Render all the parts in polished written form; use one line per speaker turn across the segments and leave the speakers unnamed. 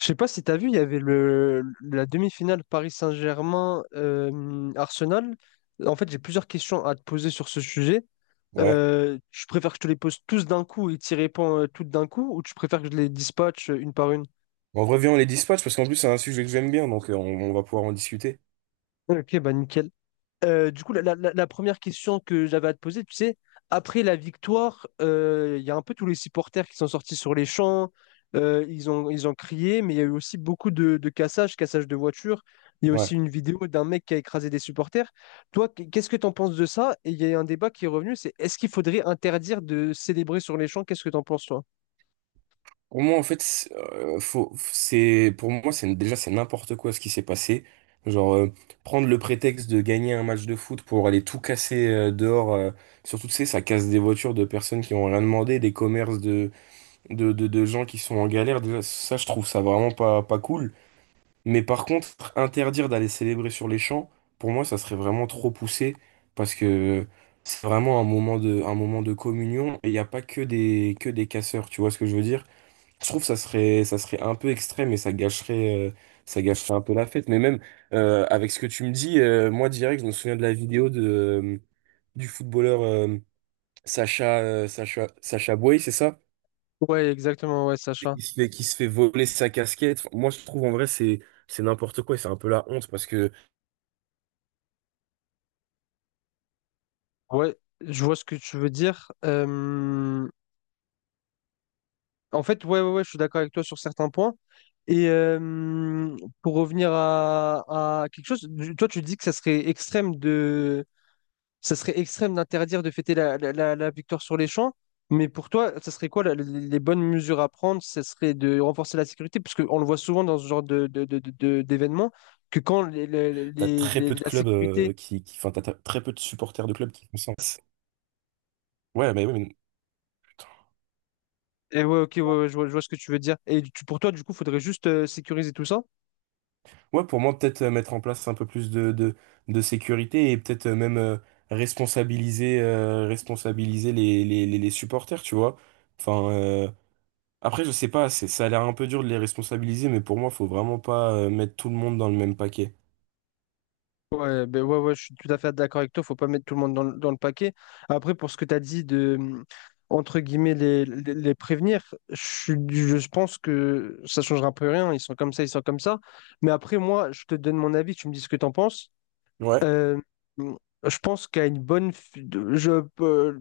Je sais pas si t'as vu, il y avait la demi-finale Paris Saint-Germain Arsenal. En fait, j'ai plusieurs questions à te poser sur ce sujet.
Ouais.
Tu préfères que je te les pose tous d'un coup et t'y réponds toutes d'un coup, ou tu préfères que je les dispatche une par une?
On revient, on les dispatch parce qu'en plus, c'est un sujet que j'aime bien, donc on va pouvoir en discuter.
Ok, bah nickel. Du coup, première question que j'avais à te poser, tu sais, après la victoire, il y a un peu tous les supporters qui sont sortis sur les champs, ils ont crié, mais il y a eu aussi beaucoup de cassages de voitures. Il y a
Ouais.
aussi une vidéo d'un mec qui a écrasé des supporters. Toi, qu'est-ce que tu en penses de ça? Et il y a un débat qui est revenu, c'est est-ce qu'il faudrait interdire de célébrer sur les champs? Qu'est-ce que tu en penses, toi?
Pour moi, en fait, pour moi, c'est, déjà, c'est n'importe quoi ce qui s'est passé. Genre, prendre le prétexte de gagner un match de foot pour aller tout casser dehors, surtout, tu sais, ça casse des voitures de personnes qui ont rien demandé, des commerces de gens qui sont en galère. Déjà, ça, je trouve ça vraiment pas cool. Mais par contre, interdire d'aller célébrer sur les champs, pour moi, ça serait vraiment trop poussé parce que c'est vraiment un moment de communion et il n'y a pas que que des casseurs, tu vois ce que je veux dire? Je trouve que ça serait un peu extrême et ça gâcherait un peu la fête. Mais même avec ce que tu me dis, moi direct, je me souviens de la vidéo du footballeur Sacha Boey, c'est ça?
Ouais, exactement, ouais, Sacha.
Qui se fait voler sa casquette. Enfin, moi, je trouve en vrai, c'est n'importe quoi et c'est un peu la honte parce que.
Ouais, je vois ce que tu veux dire. En fait, ouais, ouais, ouais, je suis d'accord avec toi sur certains points. Et euh, pour revenir à quelque chose, toi, tu dis que ça serait extrême de, ça serait extrême d'interdire de fêter la victoire sur les champs. Mais pour toi, ça serait quoi les bonnes mesures à prendre? Ce serait de renforcer la sécurité, parce qu'on le voit souvent dans ce genre d'événements, que quand
T'as très peu de
la
clubs
sécurité.
enfin, t'as très peu de supporters de clubs qui font ça. Ouais, mais, ouais, mais
Et ouais, ok, ouais, ouais, je vois, ce que tu veux dire. Et pour toi, du coup, faudrait juste sécuriser tout ça?
ouais, pour moi, peut-être mettre en place un peu plus de sécurité et peut-être même responsabiliser, responsabiliser les supporters, tu vois. Enfin, après, je sais pas, c'est, ça a l'air un peu dur de les responsabiliser, mais pour moi, faut vraiment pas mettre tout le monde dans le même paquet.
Ouais, ben ouais, ouais, je suis tout à fait d'accord avec toi. Faut pas mettre tout le monde dans le paquet. Après, pour ce que tu as dit de, entre guillemets, les prévenir, je pense que ça changera un peu rien. Ils sont comme ça, ils sont comme ça. Mais après, moi, je te donne mon avis, tu me dis ce que tu en penses.
Ouais.
Euh, je pense qu'à une bonne, je peux,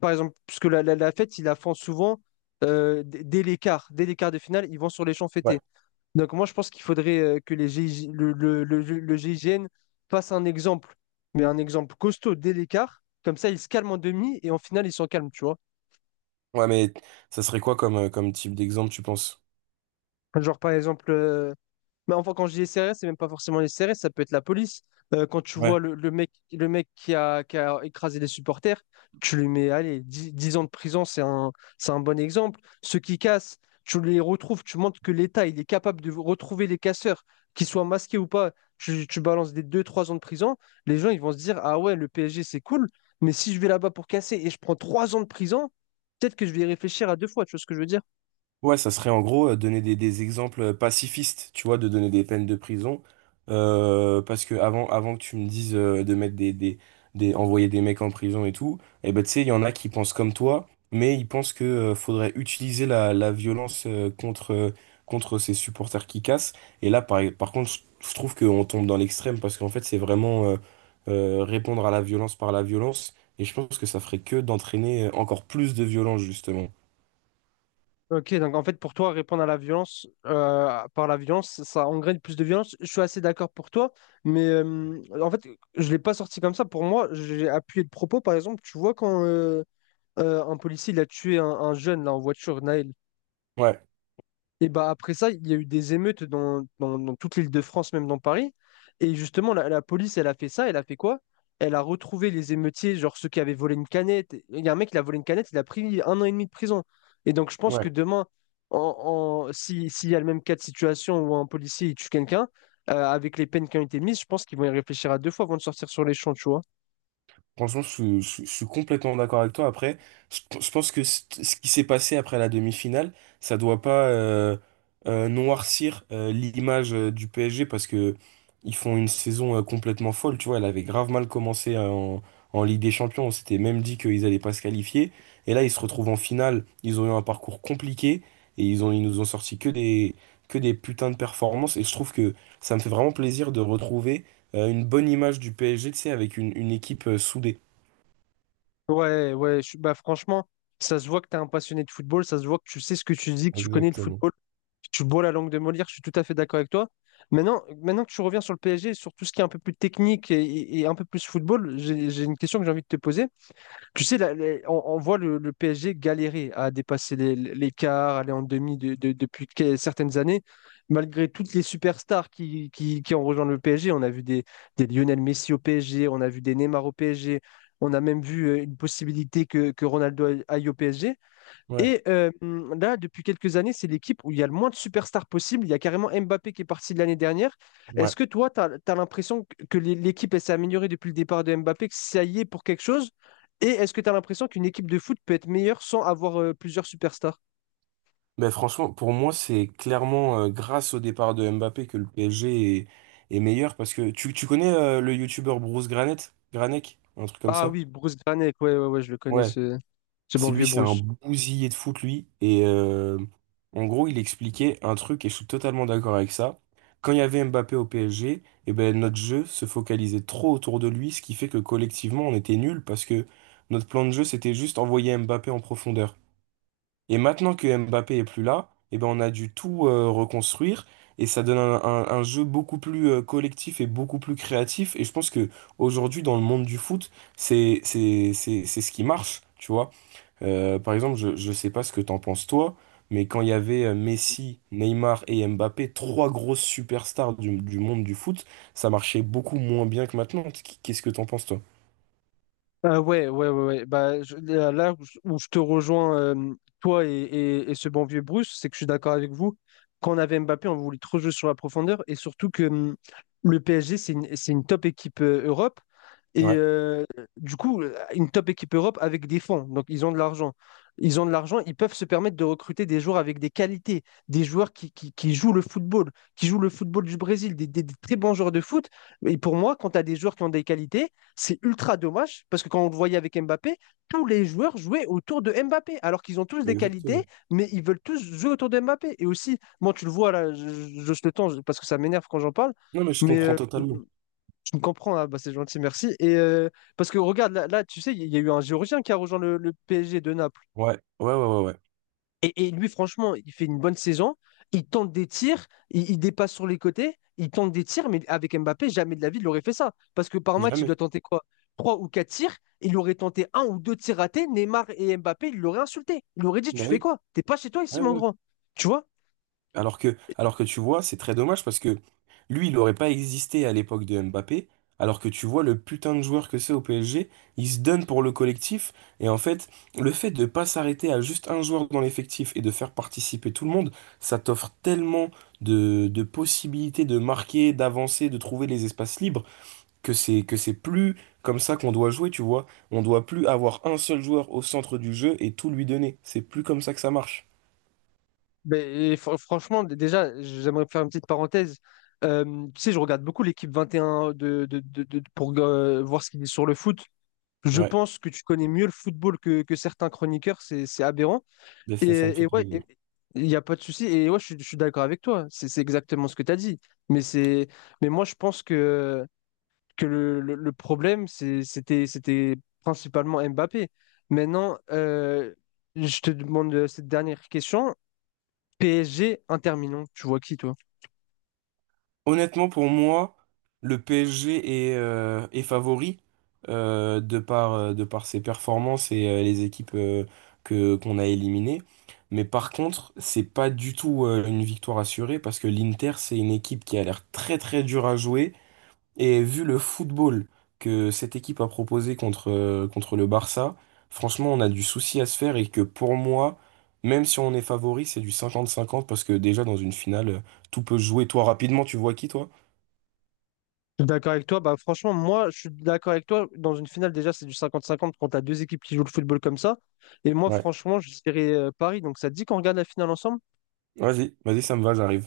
par exemple, parce que la fête, ils la font souvent dès les quarts de finale, ils vont sur les champs
Ouais.
fêtés. Donc moi, je pense qu'il faudrait que les GIG le, le, le, le GIGN fasse un exemple, mais un exemple costaud dès les quarts. Comme ça, ils se calment en demi et en finale, ils sont calmes, tu vois.
Ouais, mais ça serait quoi comme, comme type d'exemple, tu penses?
Genre par exemple. Mais enfin, quand je dis les CRS, c'est même pas forcément les CRS, ça peut être la police. Quand tu vois
Ouais.
le mec qui a écrasé les supporters, tu lui mets, allez, 10 10 ans de prison, c'est un bon exemple. Ceux qui cassent, tu les retrouves, tu montres que l'État, il est capable de retrouver les casseurs, qu'ils soient masqués ou pas. Tu balances des deux trois ans de prison, les gens, ils vont se dire, ah ouais, le PSG, c'est cool, mais si je vais là-bas pour casser et je prends 3 ans de prison, peut-être que je vais y réfléchir à deux fois, tu vois ce que je veux dire?
Ouais, ça serait en gros donner des exemples pacifistes, tu vois, de donner des peines de prison. Parce que avant, avant que tu me dises de mettre envoyer des mecs en prison et tout, eh ben, tu sais, il y en a qui pensent comme toi, mais ils pensent que faudrait utiliser la, la violence contre ces supporters qui cassent. Et là, par contre, je trouve qu'on tombe dans l'extrême parce qu'en fait, c'est vraiment répondre à la violence par la violence. Et je pense que ça ferait que d'entraîner encore plus de violence, justement.
Ok, donc en fait, pour toi, répondre à la violence par la violence, ça engraine plus de violence. Je suis assez d'accord pour toi, mais en fait, je ne l'ai pas sorti comme ça. Pour moi, j'ai appuyé le propos. Par exemple, tu vois, quand un policier il a tué un jeune là, en voiture, Naël.
Ouais,
Et bah après ça, il y a eu des émeutes dans, dans- dans toute l'Île-de-France, même dans Paris. Et justement, la police, elle a fait ça, elle a fait quoi? Elle a retrouvé les émeutiers, genre ceux qui avaient volé une canette. Il y a un mec qui a volé une canette, il a pris 1 an et demi de prison. Et donc je pense que
ouais.
demain, en, en- si, s'il y a le même cas de situation où un policier il tue quelqu'un, avec les peines qui ont été mises, je pense qu'ils vont y réfléchir à deux fois avant de sortir sur les champs, tu vois.
Franchement, je suis complètement d'accord avec toi. Après, je pense que ce qui s'est passé après la demi-finale, ça doit pas noircir l'image du PSG parce que ils font une saison complètement folle. Tu vois, elle avait grave mal commencé en Ligue des Champions. On s'était même dit qu'ils allaient pas se qualifier. Et là, ils se retrouvent en finale. Ils ont eu un parcours compliqué et ils nous ont sorti que des putains de performances. Et je trouve que ça me fait vraiment plaisir de retrouver une bonne image du PSG, tu sais, avec une équipe soudée.
Ouais, ouais, bah franchement, ça se voit que tu es un passionné de football, ça se voit que tu sais ce que tu dis, que tu connais le
Exactement.
football. Tu bois la langue de Molière, je suis tout à fait d'accord avec toi. Maintenant que tu reviens sur le PSG, sur tout ce qui est un peu plus technique un peu plus football, j'ai une question que j'ai envie de te poser. Tu sais, là, on voit le PSG galérer à dépasser l'écart, aller en demi certaines années. Malgré toutes les superstars qui ont rejoint le PSG, on a vu des Lionel Messi au PSG, on a vu des Neymar au PSG, on a même vu une possibilité que Ronaldo aille au PSG.
Ouais,
Et là, depuis quelques années, c'est l'équipe où il y a le moins de superstars possible. Il y a carrément Mbappé qui est parti de l'année dernière. Est-ce
ouais.
que toi, tu as l'impression que l'équipe elle s'est améliorée depuis le départ de Mbappé, que ça y est pour quelque chose? Et est-ce que tu as l'impression qu'une équipe de foot peut être meilleure sans avoir plusieurs superstars?
Ben franchement, pour moi, c'est clairement grâce au départ de Mbappé que le PSG est, est meilleur parce que tu connais le youtubeur Bruce Granet, Granek, un truc comme
Ah
ça?
oui, Bruce Granek, ouais, ouais, ouais, je le connais,
Ouais.
ce bon
C'est
vieux
lui, c'est un
Bruce.
bousillé de foot, lui. Et en gros, il expliquait un truc, et je suis totalement d'accord avec ça. Quand il y avait Mbappé au PSG, eh ben, notre jeu se focalisait trop autour de lui, ce qui fait que collectivement, on était nuls parce que notre plan de jeu, c'était juste envoyer Mbappé en profondeur. Et maintenant que Mbappé est plus là, eh ben, on a dû tout reconstruire, et ça donne un jeu beaucoup plus collectif et beaucoup plus créatif. Et je pense que aujourd'hui, dans le monde du foot, c'est ce qui marche, tu vois. Par exemple, je ne sais pas ce que t'en penses toi, mais quand il y avait Messi, Neymar et Mbappé, trois grosses superstars du monde du foot, ça marchait beaucoup moins bien que maintenant. Qu'est-ce que t'en penses toi?
Ah ouais, ouais, ouais, ouais. Bah, là où je te rejoins, toi et ce bon vieux Bruce, c'est que je suis d'accord avec vous. Quand on avait Mbappé, on voulait trop jouer sur la profondeur et surtout que le PSG, c'est une top équipe Europe. Et
Ouais,
euh, du coup, une top équipe Europe avec des fonds. Donc, ils ont de l'argent. Ils ont de l'argent, ils peuvent se permettre de recruter des joueurs avec des qualités, des joueurs qui jouent le football, qui jouent le football du Brésil, des très bons joueurs de foot. Et pour moi, quand tu as des joueurs qui ont des qualités, c'est ultra dommage parce que quand on le voyait avec Mbappé, tous les joueurs jouaient autour de Mbappé alors qu'ils ont tous des qualités,
exactement.
mais ils veulent tous jouer autour de Mbappé. Et aussi, moi, tu le vois là, je le temps parce que ça m'énerve quand j'en parle,
Non, mais je
mais
comprends totalement.
tu me comprends, hein, bah, c'est gentil, merci. Et parce que regarde, là, tu sais, il y a eu un Géorgien qui a rejoint le PSG de Naples.
Ouais, ouais, ouais, ouais, ouais.
Et lui, franchement, il fait une bonne saison. Il tente des tirs, il dépasse sur les côtés, il tente des tirs, mais avec Mbappé, jamais de la vie, il aurait fait ça. Parce que par match, il
Jamais.
doit tenter quoi? Trois ou quatre tirs, il aurait tenté un ou deux tirs ratés. Neymar et Mbappé, il l'aurait insulté. Il aurait dit, tu
Bah
fais
oui.
quoi? T'es pas chez toi ici,
Ouais,
mon
ouais.
grand. Tu vois?
Alors que tu vois, c'est très dommage parce que lui, il n'aurait pas existé à l'époque de Mbappé, alors que tu vois le putain de joueur que c'est au PSG, il se donne pour le collectif, et en fait, le fait de pas s'arrêter à juste un joueur dans l'effectif et de faire participer tout le monde, ça t'offre tellement de possibilités de marquer, d'avancer, de trouver les espaces libres, que c'est plus comme ça qu'on doit jouer, tu vois. On doit plus avoir un seul joueur au centre du jeu et tout lui donner. C'est plus comme ça que ça marche.
Mais, et franchement, déjà, j'aimerais faire une petite parenthèse. Tu sais, je regarde beaucoup l'équipe 21 pour voir ce qu'il dit sur le foot. Je
Ouais,
pense que tu connais mieux le football que certains chroniqueurs, c'est aberrant.
mais
Et,
ça me fait
ouais,
plaisir.
il n'y a pas de souci. Et ouais, je suis d'accord avec toi. C'est exactement ce que tu as dit. Mais c'est, mais moi, je pense que, le problème, c'était principalement Mbappé. Maintenant, je te demande cette dernière question. PSG, Inter Milan, tu vois qui, toi?
Honnêtement, pour moi, le PSG est, est favori de par ses performances et les équipes qu'on a éliminées. Mais par contre, c'est pas du tout une victoire assurée parce que l'Inter, c'est une équipe qui a l'air très très dure à jouer. Et vu le football que cette équipe a proposé contre le Barça, franchement, on a du souci à se faire et que pour moi, même si on est favori, c'est du cinquante-cinquante parce que déjà dans une finale, tout peut se jouer. Toi, rapidement, tu vois qui, toi?
Je suis d'accord avec toi. Bah, franchement, moi, je suis d'accord avec toi. Dans une finale, déjà, c'est du 50-50 quand tu as deux équipes qui jouent le football comme ça. Et moi,
Ouais.
franchement, je dirais Paris. Donc, ça te dit qu'on regarde la finale ensemble?
Vas-y, vas-y, ça me va, j'arrive.